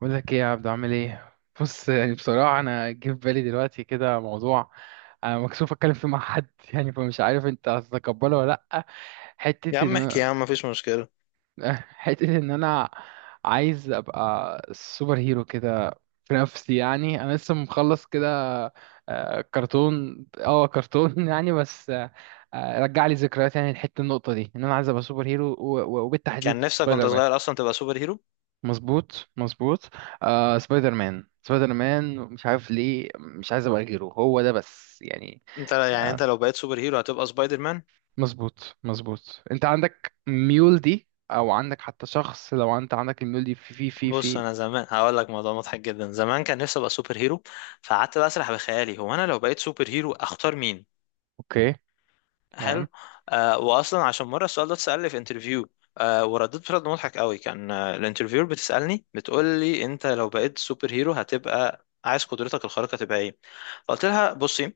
بقول لك ايه يا عبدو؟ عامل ايه؟ بص، يعني بصراحه انا جه في بالي دلوقتي كده موضوع انا مكسوف اتكلم فيه مع حد، يعني فمش عارف انت هتتقبله ولا لا. يا حته عم احكي، يا ان عم مفيش مشكلة. حته ان انا عايز ابقى سوبر هيرو كده في نفسي. يعني انا لسه مخلص كده كرتون كرتون. يعني، بس رجع لي ذكريات. يعني الحته، النقطه دي، ان انا عايز ابقى سوبر هيرو كان وبالتحديد نفسك وانت سبايدر مان. صغير اصلا تبقى سوبر هيرو. مظبوط مظبوط. آه، سبايدر مان سبايدر مان، مش عارف ليه مش عايز ابقى غيره، هو ده بس يعني. انت يعني انت آه، لو بقيت سوبر هيرو هتبقى سبايدر مان. مظبوط مظبوط. انت عندك ميول دي، او عندك حتى شخص لو انت عندك الميول دي في في في بص، في انا زمان هقول لك موضوع مضحك جدا. زمان كان نفسي ابقى سوبر هيرو، فقعدت بقى اسرح بخيالي هو انا لو بقيت سوبر هيرو اختار مين. اوكي، حلو. تمام، واصلا عشان مره السؤال ده اتسال لي في انترفيو. ورديت برد مضحك قوي، كان الانترفيور بتسالني بتقول لي انت لو بقيت سوبر هيرو هتبقى عايز قدرتك الخارقه تبقى ايه؟ فقلت لها بصي،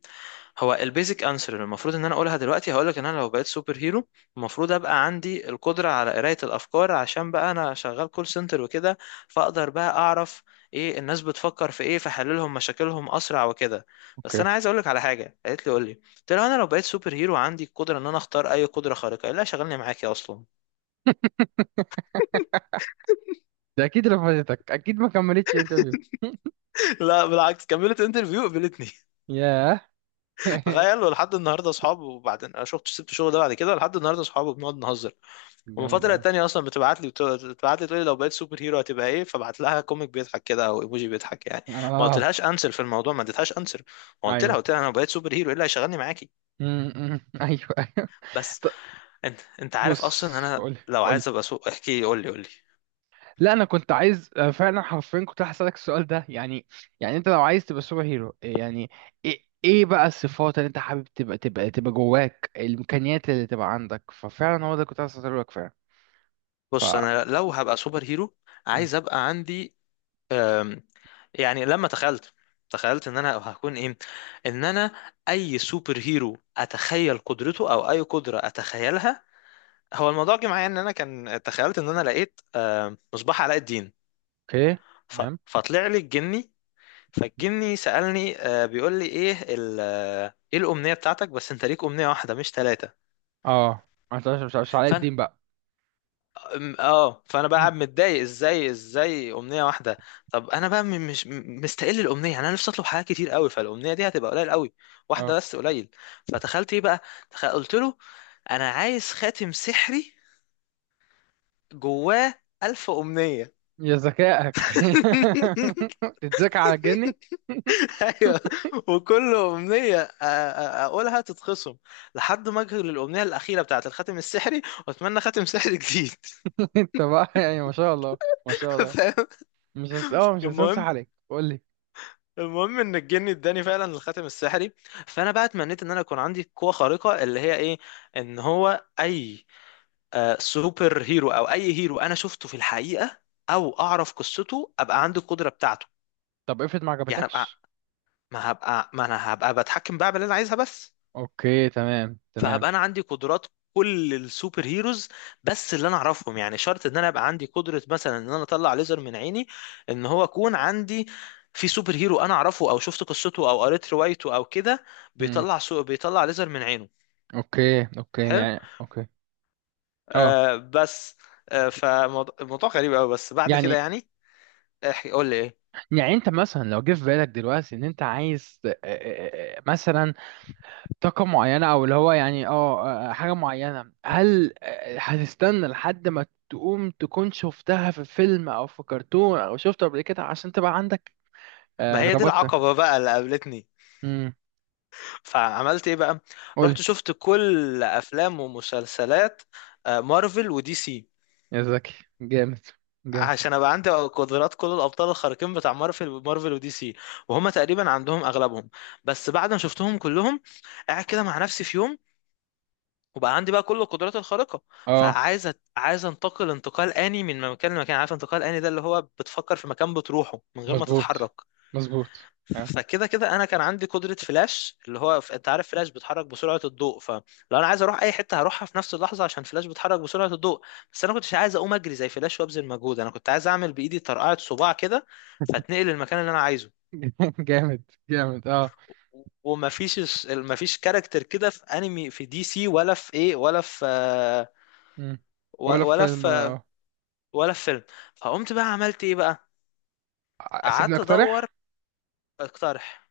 هو البيزك انسر اللي المفروض ان انا اقولها دلوقتي هقول لك ان انا لو بقيت سوبر هيرو المفروض ابقى عندي القدره على قرايه الافكار، عشان بقى انا شغال كول سنتر وكده، فاقدر بقى اعرف ايه الناس بتفكر في ايه فحللهم مشاكلهم اسرع وكده. بس اوكي. انا عايز اقول لك على حاجه. قالت لي قول لي، قلت له انا لو بقيت سوبر هيرو عندي القدره ان انا اختار اي قدره خارقه، قال لا شغلني معاك يا اصلا. ده اكيد رفضتك، اكيد ما كملتش انترفيو. لا بالعكس، كملت انترفيو، قبلتني. ياه. تخيل، ولحد النهارده اصحاب. وبعدين انا شفت سبت الشغل ده بعد كده، لحد النهارده اصحاب وبنقعد نهزر. ومن جامد فتره قوي. للتانيه اصلا بتبعت لي تقول لي لو بقيت سوبر هيرو هتبقى ايه، فبعت لها كوميك بيضحك كده او ايموجي بيضحك يعني. ما اه، قلتلهاش انسر في الموضوع، ما اديتهاش انسر. قلت لها ايوه. قلت لها انا لو بقيت سوبر هيرو ايه اللي هيشغلني معاكي. م- م. ايوه ايوه. بس طب انت عارف بص، اصلا انا قولي لو قولي. عايز ابقى احكي لي، قول لي قول لي. لا انا كنت عايز فعلا حرفيا كنت هسألك السؤال ده يعني. يعني انت لو عايز تبقى سوبر هيرو، يعني ايه، إيه بقى الصفات اللي انت حابب تبقى تبقى تبقى جواك، الامكانيات اللي تبقى عندك؟ ففعلا هو ده كنت عايز اسألك فعلا. ف بص، انا لو هبقى سوبر هيرو م. عايز ابقى عندي، أم، يعني لما تخيلت، تخيلت ان انا هكون ايه، ان انا اي سوبر هيرو اتخيل قدرته او اي قدرة اتخيلها. هو الموضوع جه معايا ان انا كان تخيلت ان انا لقيت مصباح علاء الدين، اوكي، تمام. فطلع لي الجني، فالجني سألني، بيقول لي ايه ايه الامنية بتاعتك، بس انت ليك امنية واحدة مش ثلاثة. اه، انت مش علاء الدين بقى. فانا بقى م. قاعد متضايق ازاي ازاي امنيه واحده. طب انا بقى مش مستقل الامنيه، يعني انا نفسي اطلب حاجات كتير قوي، فالامنيه دي هتبقى قليل قوي، واحده اه، بس قليل. فتخيلت ايه بقى؟ قلت له انا عايز خاتم سحري جواه 1000 أمنية. يا ذكائك. تتذكى على الجني. أيوة، وكل أمنية أقولها تتخصم لحد ما أجي للأمنية الأخيرة بتاعة الخاتم السحري، وأتمنى خاتم سحري جديد. انت بقى يعني ما شاء الله، ما شاء الله. فاهم. مش هس... اه مش هسنصح المهم، عليك. قول لي. المهم ان الجن اداني فعلا الخاتم السحري، فانا بقى اتمنيت ان انا يكون عندي قوه خارقه اللي هي ايه، ان هو اي سوبر هيرو او اي هيرو انا شفته في الحقيقه او اعرف قصته ابقى عندي القدره بتاعته. طب، افرض ما يعني ابقى، عجبتكش. ما هبقى، ما انا هبقى بتحكم بقى باللي انا عايزها بس. اوكي تمام تمام. فهبقى انا عندي قدرات كل السوبر هيروز، بس اللي انا اعرفهم، يعني شرط ان انا ابقى عندي قدرة مثلا ان انا اطلع ليزر من عيني، ان هو اكون عندي في سوبر هيرو انا اعرفه او شفت قصته او قريت روايته او كده امم، بيطلع بيطلع ليزر من عينه. اوكي اوكي، حلو. يعني اوكي. اه، بس. فالموضوع غريب قوي بس بعد كده يعني. يعني. احكي، قول لي ايه. يعني انت مثلا لو جه في بالك دلوقتي ان انت عايز مثلا طاقة معينة، او اللي هو يعني حاجة معينة، هل هتستنى لحد ما تقوم تكون شفتها في فيلم او في كرتون او شفته قبل كده عشان تبقى عندك؟ ما هي دي ربطت. العقبة بقى اللي قابلتني. امم، فعملت ايه بقى؟ قول. رحت شفت كل افلام ومسلسلات مارفل ودي سي، يا زكي، جامد جامد. عشان ابقى عندي قدرات كل الابطال الخارقين بتاع مارفل ودي سي، وهم تقريبا عندهم اغلبهم. بس بعد ما شفتهم كلهم، قاعد كده مع نفسي في يوم، وبقى عندي بقى كل القدرات الخارقة، اه، فعايز عايز انتقل انتقال آني من مكان لمكان. عارف انتقال آني ده اللي هو بتفكر في مكان بتروحه من غير ما مظبوط تتحرك؟ مظبوط. آه. فكده كده انا كان عندي قدره فلاش اللي هو انت عارف فلاش بيتحرك بسرعه الضوء، فلو انا عايز اروح اي حته هروحها في نفس اللحظه عشان فلاش بيتحرك بسرعه الضوء، بس انا كنتش عايز اقوم اجري زي فلاش وابذل مجهود، انا كنت عايز اعمل بايدي طرقعه صباع كده فاتنقل للمكان اللي انا عايزه. جامد جامد. اه. ومفيش مفيش كاركتر كده في انمي في دي سي ولا في ايه ولا في مم. ولا ولا فيلم في ولا ولا في فيلم. فقمت بقى عملت ايه بقى؟ سيبني قعدت ادور. اقترح. اقترح.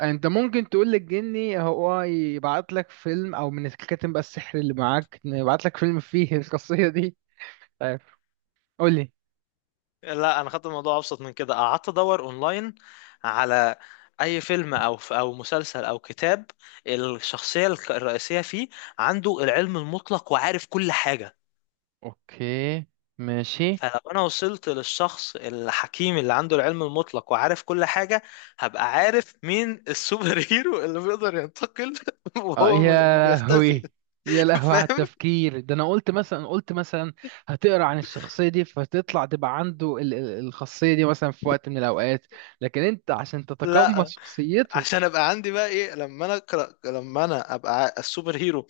انت ممكن تقول للجني هو يبعت لك فيلم، او من الكاتب بقى السحر اللي معاك يبعت لك فيلم فيه القصية دي. طيب، قول لي. لا، انا خدت الموضوع ابسط من كده، قعدت ادور اونلاين على اي فيلم او او مسلسل او كتاب الشخصيه الرئيسيه فيه عنده العلم المطلق وعارف كل حاجه. اوكي، ماشي. فلو انا وصلت للشخص الحكيم اللي عنده العلم المطلق وعارف كل حاجه، هبقى عارف مين السوبر هيرو اللي بيقدر ينتقل اه، وهو يا بيختفي. لهوي، يا لهوي على فاهم. التفكير ده. انا قلت مثلا، قلت مثلا هتقرا عن الشخصيه دي فتطلع تبقى عنده الخاصيه دي مثلا في وقت من الاوقات، لكن انت عشان تتقمص لا، شخصيته. عشان ابقى عندي بقى ايه لما انا اقرا لما انا ابقى السوبر هيرو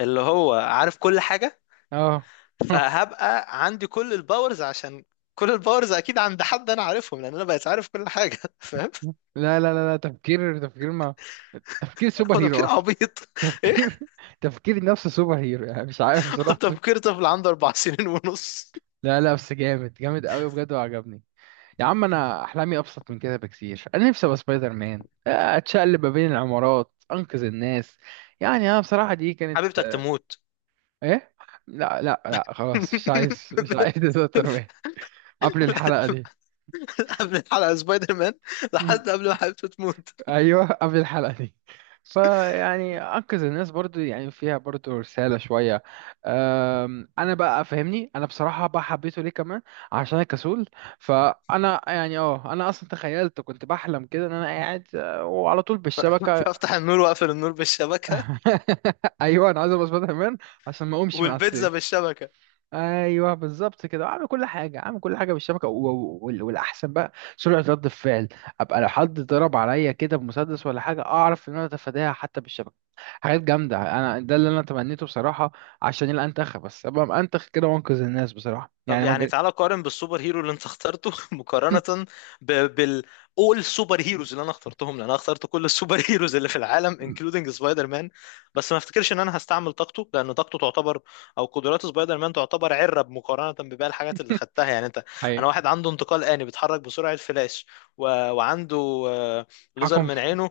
اللي هو عارف كل حاجه، اه. فهبقى عندي كل الباورز، عشان كل الباورز اكيد عند حد انا عارفهم لان انا بقيت عارف كل حاجه. فاهم. لا لا لا لا، تفكير تفكير ما، تفكير سوبر هو تفكير هيرو. عبيط. ايه، تفكير تفكير نفس سوبر هيرو، يعني مش عارف هو بصراحة. تفكير طفل عنده 4 سنين ونص. لا لا، بس جامد جامد قوي بجد وعجبني. يا عم انا احلامي ابسط من كده بكتير. انا نفسي ابقى سبايدر مان، اتشقلب ما بين العمارات، انقذ الناس. يعني انا بصراحة دي كانت حبيبتك تموت. ايه؟ لا لا لا، خلاص مش عايز مش عايز سبايدر مان قبل الحلقة دي. قبل الحلقه سبايدر مان لحد قبل ما حبيبته تموت. ايوه، قبل الحلقه دي. فيعني انقذ الناس، برضو يعني فيها برضو رساله شويه. انا بقى فاهمني، انا بصراحه بقى حبيته ليه كمان؟ عشان أنا كسول. فانا يعني اه انا اصلا تخيلت، كنت بحلم كده ان انا قاعد وعلى طول بالشبكه. فافتح النور واقفل النور بالشبكه، ايوه، انا عايز ابقى سبايدر مان عشان ما اقومش من على والبيتزا السرير. بالشبكه. ايوه بالظبط كده، اعمل كل حاجه، اعمل كل حاجه بالشبكه. والاحسن بقى سرعه رد الفعل. ابقى لو حد ضرب عليا كده بمسدس ولا حاجه، اعرف ان انا اتفاداها حتى بالشبكه، حاجات جامده. انا ده اللي انا تمنيته بصراحه، عشان يبقى انتخ، بس ابقى انتخ كده وانقذ الناس. بصراحه طب يعني ما يعني جا- تعالى قارن بالسوبر هيرو اللي انت اخترته، مقارنة ب... بال all سوبر هيروز اللي انا اخترتهم، لان انا اخترت كل السوبر هيروز اللي في العالم including سبايدر مان، بس ما افتكرش ان انا هستعمل طاقته لان طاقته تعتبر، او قدرات سبايدر مان تعتبر عرة مقارنة بباقي الحاجات اللي خدتها يعني. انت انا حقيقي. واحد عنده انتقال آني بيتحرك بسرعة فلاش، و... وعنده ليزر حكم من في عينه،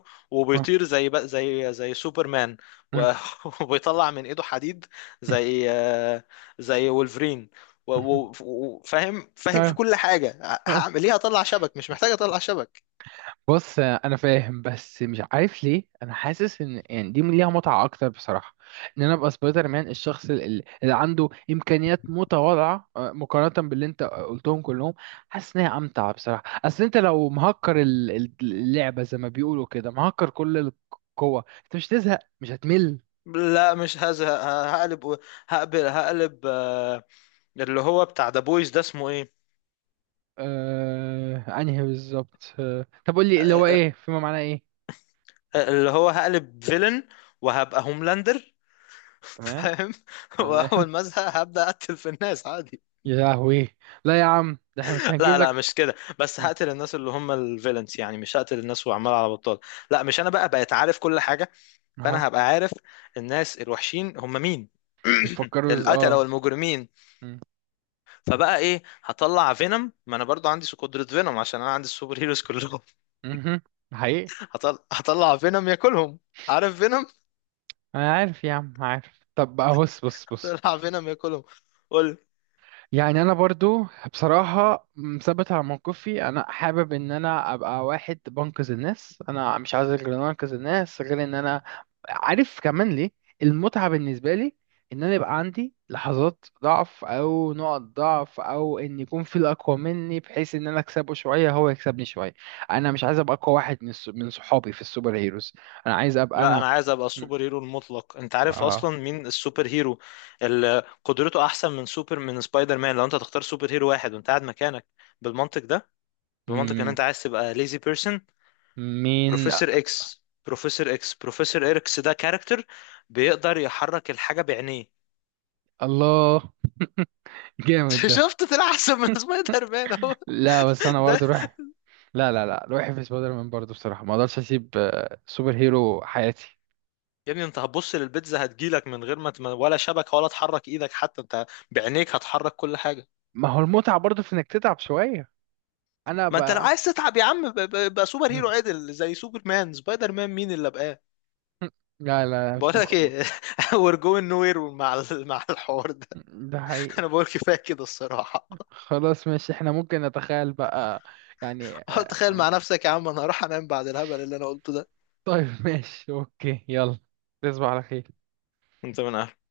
آه. وبيطير زي بق- زي زي سوبر مان، و... وبيطلع من ايده حديد زي زي وولفرين، وفاهم آه. فاهم في آه. كل حاجة. آه. هعمل ايه، هطلع شبك؟ مش محتاج اطلع شبك. بص انا فاهم، بس مش عارف ليه انا حاسس ان يعني دي ليها متعه اكتر بصراحه. ان انا ابقى سبايدر مان، الشخص اللي عنده امكانيات متواضعه مقارنه باللي انت قلتهم كلهم. حاسس ان هي امتع بصراحه. اصل انت لو مهكر اللعبه، زي ما بيقولوا كده، مهكر كل القوه، انت مش هتزهق، مش هتمل. لا، مش هزهق، هقلب اللي هو بتاع ذا بويز ده اسمه ايه، آه، انهي بالظبط؟ آه، طب قول لي آه، اللي هو آه، ايه فيما معناه ايه؟ اللي هو هقلب فيلن وهبقى هوملاندر. تمام فاهم. تمام. واول ما ازهق هبدا اقتل في الناس عادي. يا لهوي، لا يا عم، ده احنا مش هنجيب لا لا، لك. مش كده، بس هقتل الناس اللي هم الفيلنس، يعني مش هقتل الناس وعمال على بطال. لا، مش، انا بقى بقيت عارف كل حاجة، فانا هبقى عارف الناس الوحشين هم مين، بيفكروا از، القتلة اه. والمجرمين. مم. فبقى ايه، هطلع فينوم، ما انا برضو عندي قدرة فينوم عشان انا عندي السوبر هيروز كلهم. مهم. حقيقي. هطلع فينوم ياكلهم. عارف فينوم. انا عارف يا عم، عارف. طب بقى بص بص بص. هطلع فينوم ياكلهم. قول. يعني انا برضو بصراحة مثبت على موقفي، انا حابب ان انا ابقى واحد بنقذ الناس. انا مش عايز غير ان انا انقذ الناس، غير ان انا عارف كمان ليه المتعة بالنسبة لي؟ ان انا يبقى عندي لحظات ضعف، او نقط ضعف، او ان يكون في الاقوى مني، بحيث ان انا اكسبه شوية هو يكسبني شوية. انا مش عايز ابقى اقوى واحد من صحابي في السوبر هيروز، انا عايز ابقى لا، انا. انا عايز ابقى مم. السوبر هيرو المطلق. انت عارف اه. اصلا مين السوبر هيرو اللي قدرته احسن من سوبر من سبايدر مان لو انت تختار سوبر هيرو واحد وانت قاعد مكانك بالمنطق ده، بمنطق ان انت مم. عايز تبقى ليزي بيرسون؟ مين؟ بروفيسور اكس ده كاركتر بيقدر يحرك الحاجة بعينيه. الله، جامد ده. شفت، طلع احسن من سبايدر مان اهو لا بس انا ده. برضه روحي، لا لا لا، روحي في سبايدر مان برضه بصراحه، ما اقدرش اسيب سوبر هيرو حياتي. يا ابني، انت هتبص للبيتزا هتجيلك من غير ما ولا شبكة ولا تحرك ايدك، حتى انت بعينيك هتحرك كل حاجة. ما هو المتعه برضه في انك تتعب شويه. انا ما انت لو بقى عايز تتعب يا عم، بقى سوبر هيرو مم. عدل زي سوبر مان. سبايدر مان مين اللي بقاه. لا لا، بقول مش مخ... لك مخ- ايه، وير جوينج نو وير مع مع الحوار ده. ده حقيقي. انا بقول كفايه كده الصراحه. خلاص ماشي، احنا ممكن نتخيل بقى، يعني تخيل مع نفسك يا عم، انا هروح انام بعد الهبل اللي انا قلته ده. طيب ماشي، اوكي، يلا، تصبح على خير. انت من